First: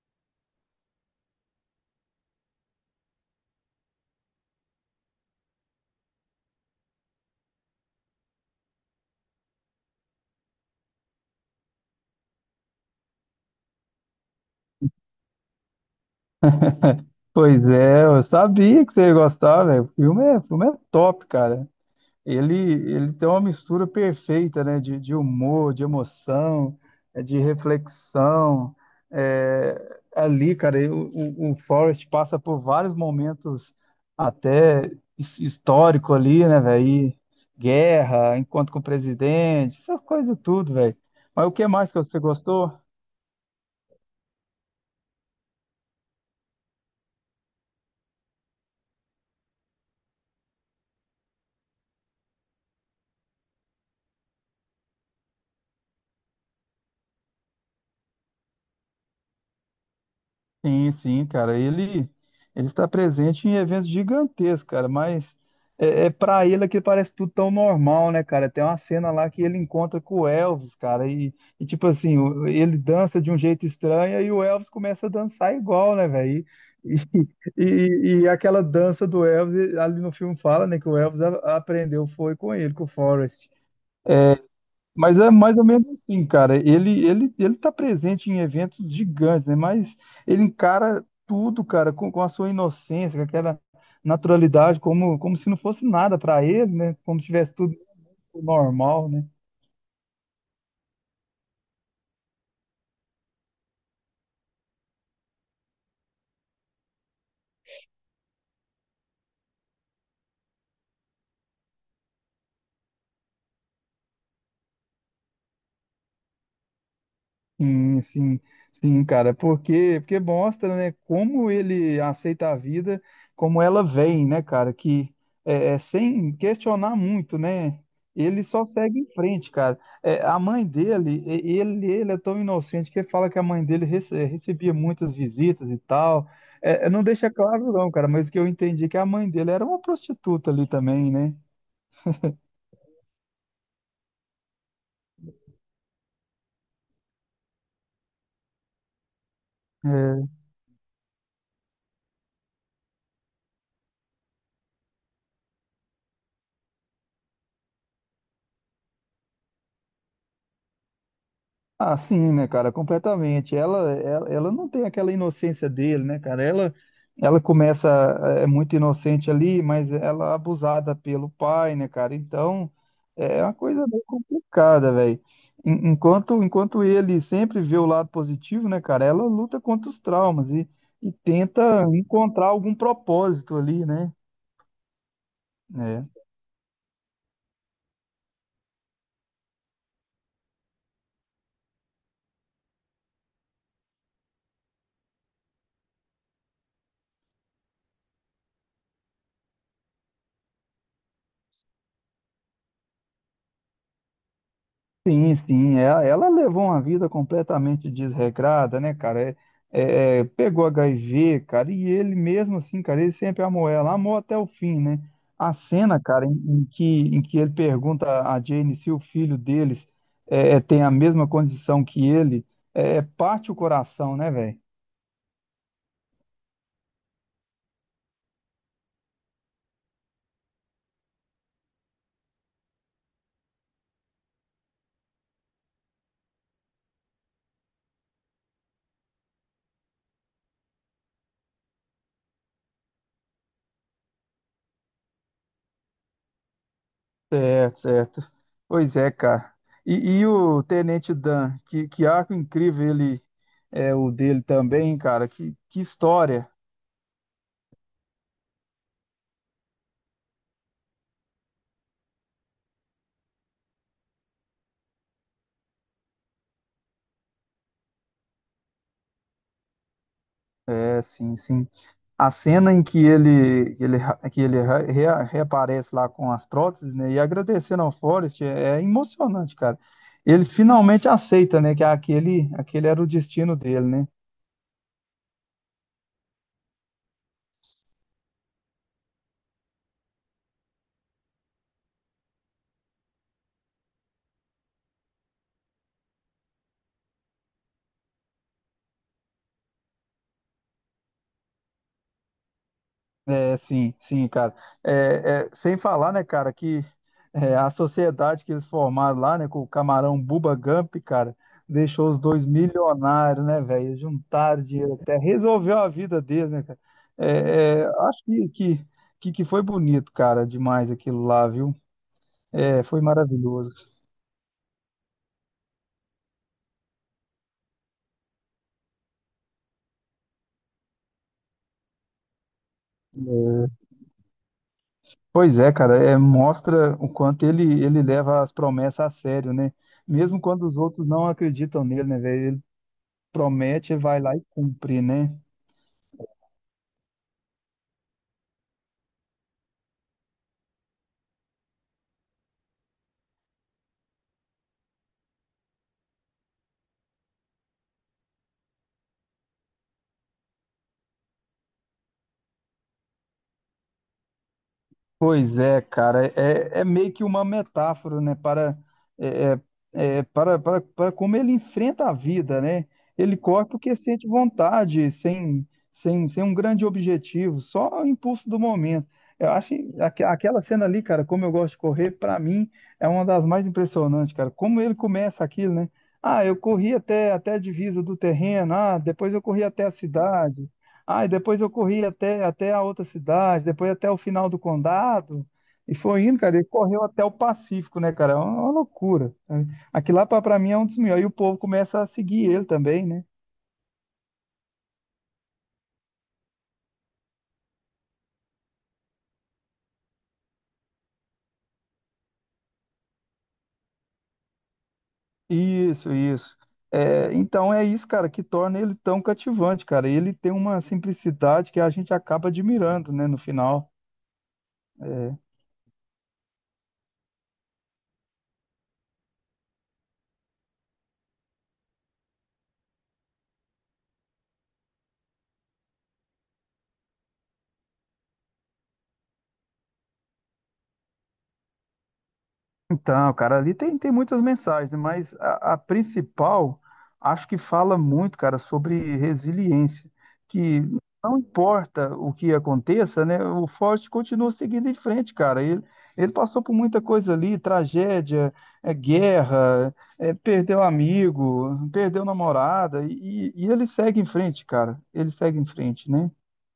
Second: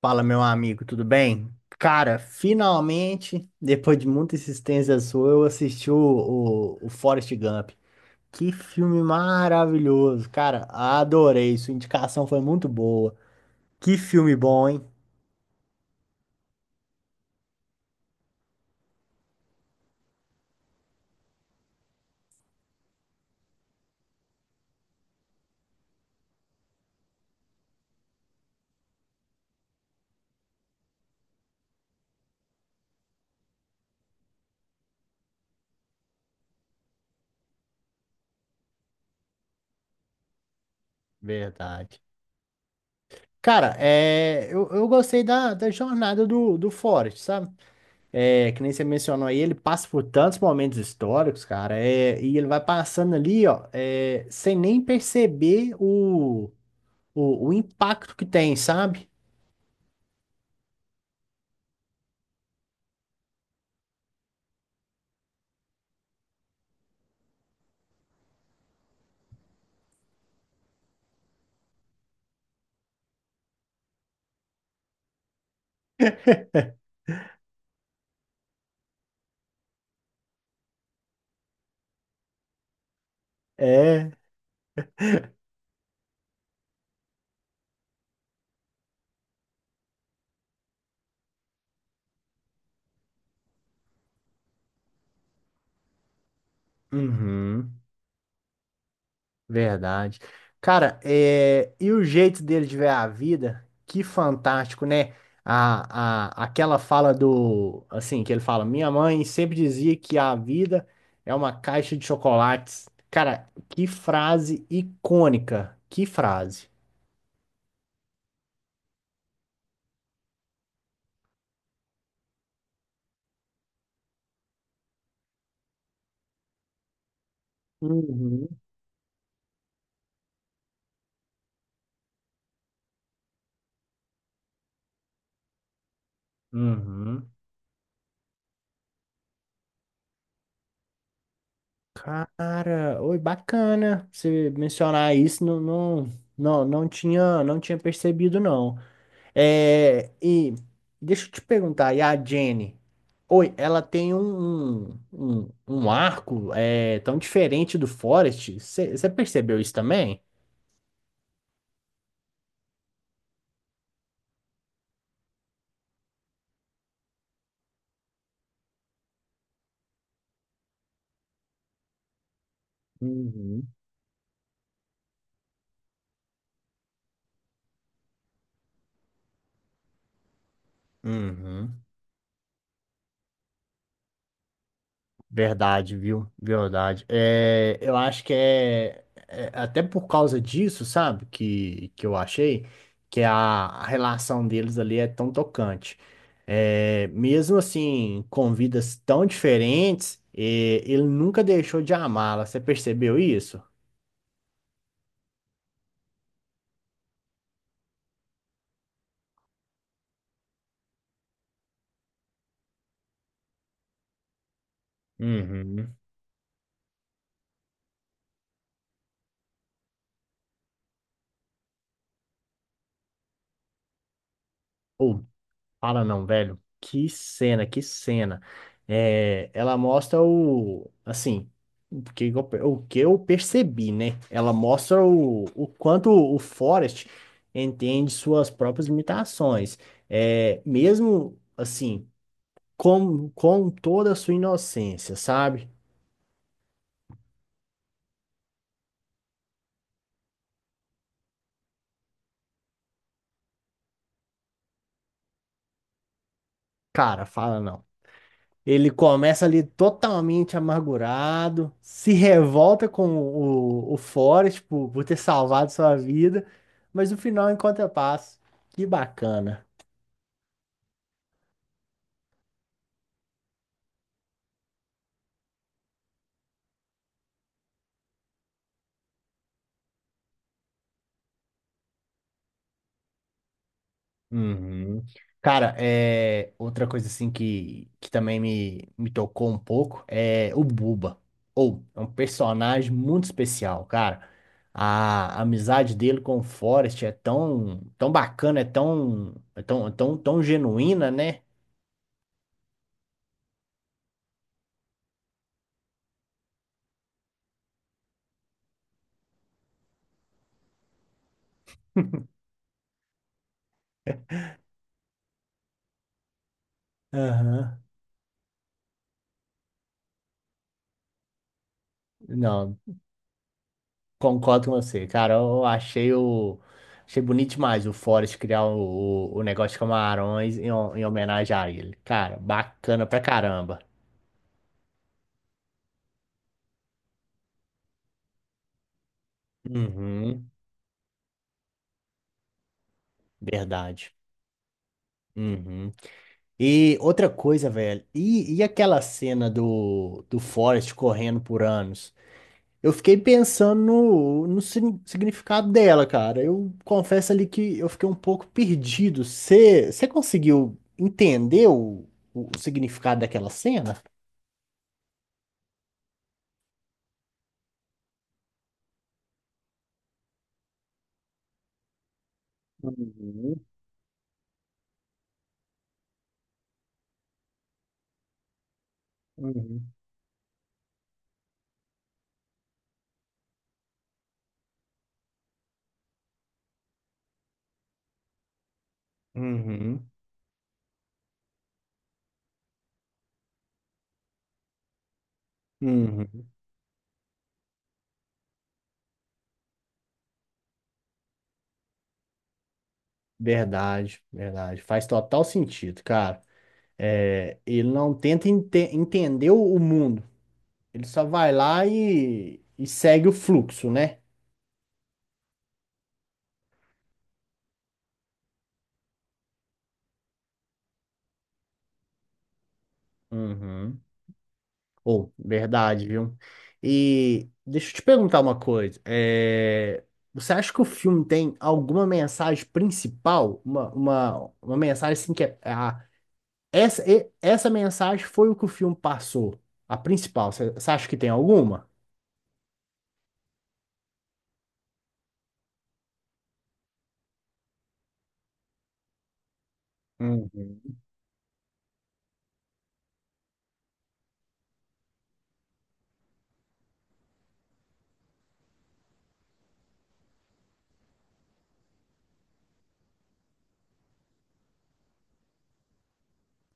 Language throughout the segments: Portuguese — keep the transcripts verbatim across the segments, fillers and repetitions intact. Fala, meu amigo, tudo bem? Cara, finalmente, depois de muita insistência sua, eu assisti o, o, o Forrest Gump. Que filme maravilhoso, cara. Adorei. Sua indicação foi muito boa. Que filme bom, hein? Pois é, eu sabia que você ia gostar, velho. O filme é, o filme é top, cara. Ele, ele tem uma mistura perfeita, né? De, de humor, de emoção, é, de reflexão. É, ali, cara, eu- o, o Forrest passa por vários momentos até his- histórico ali, né, velho? E guerra, encontro com o presidente, essas coisas tudo, velho. Mas o que mais que Verdade. você gostou? Cara, é, eu, eu gostei da, da jornada do, do Forrest, sabe? É, que nem você mencionou aí, ele passa por tantos momentos históricos, cara. É, e ele vai passando ali, ó, é, sem nem perceber o o, o impacto que tem, sabe? Sim, sim, cara. Ele ele está presente em eventos gigantescos, cara, mas é, é para ele que parece tudo tão normal, né, cara? Tem uma cena lá que ele encontra com o Elvis, cara, e, e tipo assim, o- ele dança de um jeito estranho e o Elvis começa a dançar igual, né, velho? E, e, e, e aquela dança do Elvis, ali no filme fala, né, que o Elvis a- aprendeu foi com ele, com o Forrest. É. Mas é mais ou menos assim, cara. Ele ele ele tá presente em eventos gigantes, né? Mas ele encara tudo, cara, com, com a sua inocência, com aquela naturalidade, como como se não fosse nada para ele, né? Como se tivesse tudo Uhum, normal, né? verdade. Cara, é, e o jeito dele de ver a vida, que fantástico, né? A, a, aquela fala do, assim, que ele fala, minha mãe sempre dizia que a vida é uma caixa de chocolates. Cara, que frase icônica, que frase. Sim, sim, sim, cara, porque porque mostra, né, como ele aceita a vida, como ela vem, né, cara, que é, é, sem questionar muito, né, ele Uhum. só segue em frente, cara. É, a mãe dele, e- ele, ele é tão inocente que ele fala que a mãe dele rece- é, recebia muitas visitas e tal. É, é, não Uhum. deixa claro não, cara, mas o que eu entendi é que a mãe dele era uma prostituta ali também, né? Cara, oi, bacana você mencionar isso, não, não, não, não tinha, não tinha percebido, não. É, É. e deixa eu te perguntar, e a Jenny? Oi, ela tem um, um, um um arco é, tão diferente do Forest? Você percebeu isso também? Ah, sim, né, cara, completamente. Ela, ela, ela não tem aquela inocência dele, né, cara? Ela, ela começa é é muito inocente ali, mas ela é abusada pelo pai, né, cara? Então, é uma Uhum. coisa meio complicada, velho. En- Enquanto, enquanto ele sempre vê o lado positivo, né, cara? Ela luta contra os traumas e, e Uhum. tenta encontrar algum propósito ali, né? Verdade, É. viu? Verdade. É, eu acho que é, é até por causa disso, sabe? Que, que eu achei que a, a relação deles ali é tão tocante. É, mesmo assim, com vidas tão diferentes, é, ele nunca deixou de amá-la. Você percebeu isso? Sim, sim, ela, ela levou uma vida completamente desregrada, né, cara? É, é, é, pegou H I V, cara, e ele mesmo assim, cara, ele sempre amou ela, amou até o fim, né? A Uhum. cena, cara, em, em que, em que ele pergunta a Jane se o filho deles é, é, tem a mesma condição que ele, é, é, parte o coração, né, velho? Fala não, velho. Que cena, que cena. É, ela mostra o, assim, o que eu, per- o que eu percebi, né? Ela mostra o, o quanto o Forrest entende suas próprias limitações. É, mesmo assim, com, com toda a sua inocência, sabe? Certo, certo. Pois é, cara. E, e o Tenente Dan, que, que arco incrível ele é o dele também, cara. Que, que história. Cara, fala não. Ele começa ali totalmente amargurado, se revolta com o, o Forrest por, por ter salvado sua vida, mas no final encontra paz. Que bacana. É, sim, sim. A cena em que ele, que ele, ra- que ele ra- rea- reaparece lá com as próteses, né, e agradecendo ao Forrest é, é emocionante, cara. Ele finalmente aceita, né, que aquele, aquele era o destino dele, né? Uhum. Cara, é outra coisa assim que, que também me, me tocou um pouco é o Buba. Ou é um personagem muito especial, cara. A amizade dele com o Forrest é tão, tão bacana, é tão, é tão, tão, tão genuína, né? É, sim, sim, cara. É, é, sem falar, né, cara, que é, a sociedade que eles formaram lá, né, com o camarão Bubba Gump, cara, deixou os dois milionários, né, velho? Eles juntaram dinheiro até, resolveu a vida deles, né, cara? É, Aham. é, acho que, que, que, que foi bonito, cara, demais aquilo lá, viu? Não, É, foi maravilhoso. concordo com você, cara. Eu achei o. Achei bonito demais o Forrest criar o, o, o negócio de camarões em, ho- em homenagem a ele. Cara, bacana pra caramba. Pois é, cara, é, mostra o quanto ele, ele leva as promessas a sério, né? Mesmo Uhum, quando os outros não acreditam nele, né, velho? Ele promete e verdade. vai lá e cumpre, né? Uhum. E outra coisa, velho. E, e aquela cena do, do Forrest correndo por anos? Eu fiquei pensando no, no sin- significado dela, cara. Eu confesso ali que eu fiquei um pouco perdido. Você conseguiu entender o, o significado daquela cena? Pois é, cara, é, é meio que uma metáfora, né, para, é, é, é, para, para, para como ele enfrenta a vida, né? Ele Uhum, corre porque sente vontade, sem, sem, sem um grande objetivo, só o impulso do momento. Eu acho uhum, aque- aquela cena ali, cara, como eu gosto de correr, para mim é uma das mais impressionantes, cara. Como ele começa aquilo, né? Ah, eu corri até, até a divisa do terreno, ah, depois eu corri até a uhum, cidade. Ah, e depois eu corri até, até a outra cidade, depois até o final do condado, e foi indo, uhum. cara, ele correu até o Pacífico, né, cara? É uma, uma loucura. Aqui lá pra pra mim é um dos melhores, e o povo começa a seguir ele também, né? Verdade, verdade. Faz total sentido, cara. É, ele não tenta ente- entender o o mundo. Ele só vai lá e, e segue o fluxo, né? Isso, isso. É, então é isso, cara, que torna ele tão cativante, cara. Ele tem uma simplicidade que a gente acaba admirando, né, no final. Uhum. Ou, É, verdade, viu? E deixa eu te perguntar uma coisa. É, você acha que o filme tem alguma mensagem principal? Uma, uma, uma mensagem assim que é, ah, essa, e- essa mensagem foi o que o filme passou, a principal. Você acha que tem alguma? então, cara, ali tem, tem muitas mensagens, né? Mas a, a principal acho que fala muito, cara, sobre resiliência, que Uhum. não importa o que aconteça, né? O Forte continua seguindo em frente, cara. Ele, ele passou por muita coisa ali, tragédia, é, guerra, é, perdeu amigo, perdeu namorada, e, e ele segue em frente, cara. Ele segue em frente, né?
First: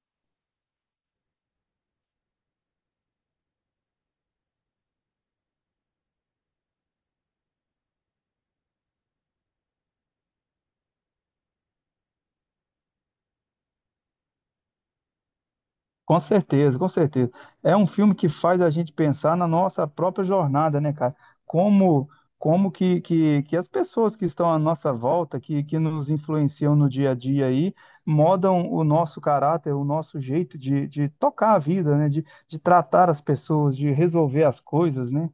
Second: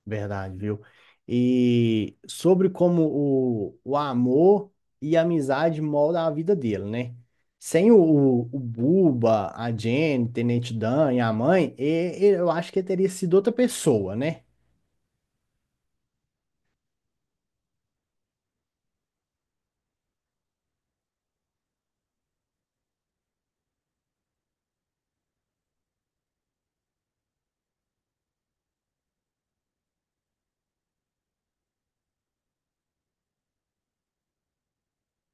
Verdade, viu? E sobre como o, o amor e a amizade moldam a vida dele, né? Sem o, o o Buba, a Jenny, Tenente Dan e a mãe, e- e- eu acho que ele teria sido outra pessoa, né? Com certeza, com certeza. É um filme que faz a gente pensar na nossa própria jornada, né, cara? Como, como que, que, que as pessoas que estão à nossa volta, que, que nos influenciam no dia a dia aí, modam o nosso caráter, o nosso jeito de, de tocar a vida, né? De, de tratar as pessoas, de resolver as coisas, né?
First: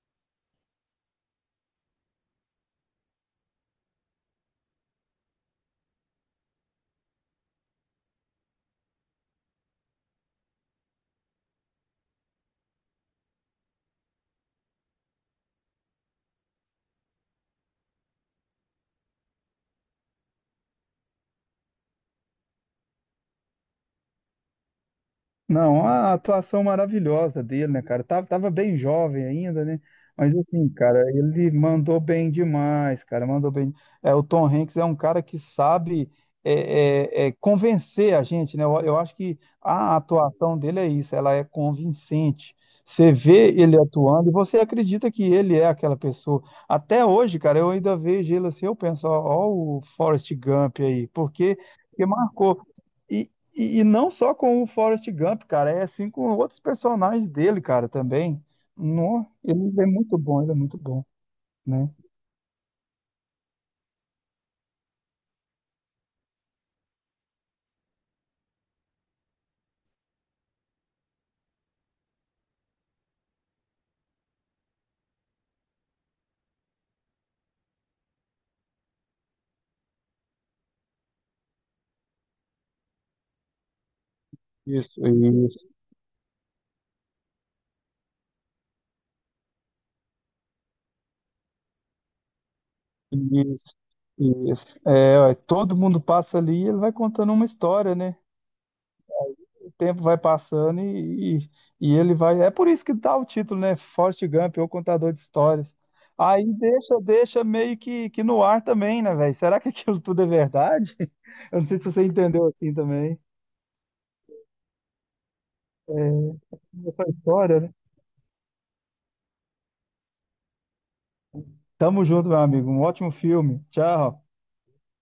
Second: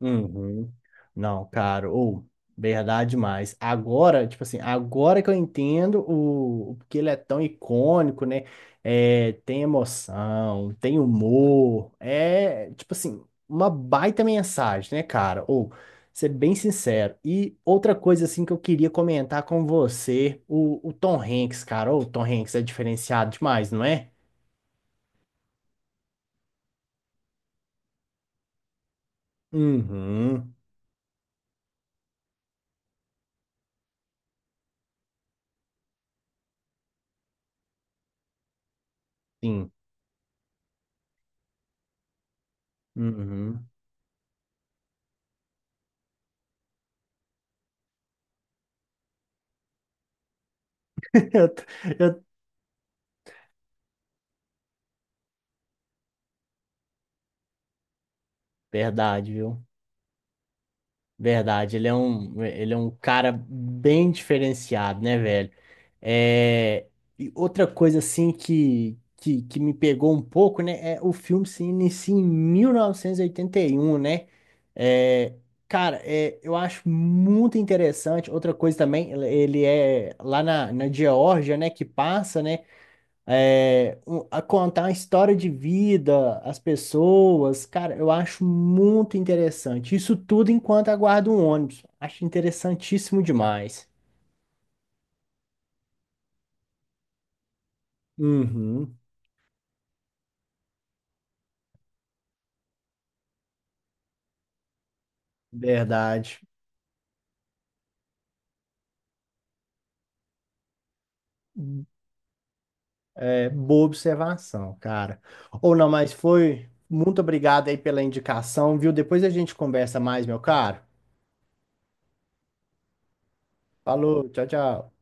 Uhum. Não, cara, ou verdade demais. Agora, tipo assim, agora que eu entendo o, o porque ele é tão icônico, né? É, tem emoção, tem humor, é, tipo assim, uma baita mensagem, né, cara? Ou ser bem sincero. E outra coisa assim que eu queria comentar com você, o, o Tom Hanks, cara, ou o Tom Hanks é diferenciado demais, não é? Não, a atuação maravilhosa dele, né, cara? Tava, tava bem jovem ainda, né? Mas Uhum. assim, cara, ele mandou bem demais, cara. Mandou bem. É, o Tom Hanks é um cara que sabe é, é, é, convencer a gente, né? Eu, eu acho que Sim. a atuação dele é isso, ela é convincente. Você vê Uhum. ele atuando e você acredita que ele é aquela pessoa. Até hoje, cara, eu ainda vejo ele assim, eu penso, ó, ó o Forrest Gump aí, Eu, porque, porque eu, marcou. E, e, e não só com o Forrest Gump, cara, é assim com outros personagens dele, cara, também. No, verdade, viu? ele é muito bom, ele é muito bom, Verdade, ele né? é um, ele é um cara bem diferenciado, né, velho? É, e outra coisa, assim, que, que, que me pegou um pouco, né, é o filme se inicia em mil novecentos e oitenta e um né? É, cara, é, eu acho muito interessante. Outra coisa também, ele ele é lá na, na Geórgia, né, que passa, né? é, um- a contar a Isso, história de isso, vida, as pessoas, cara, eu acho muito interessante. Isso tudo enquanto aguardo um ônibus. Acho interessantíssimo isso, demais. isso. É, ó, todo mundo passa ali e ele vai contando uma história, né? Uhum, O tempo vai passando e, e, e ele vai. É por isso que dá o título, né? Forrest Gump, ou contador de histórias. verdade. Aí deixa, deixa meio que, que no ar também, né, velho? Será que aquilo tudo é verdade? Eu não sei se você entendeu assim também. É, boa observação, cara. Ou não, É mas foi. é só Muito história, obrigado né? aí pela indicação, viu? Depois a gente conversa mais, meu caro. Tamo junto, meu amigo. Um ótimo filme. Tchau. Falou, tchau, tchau.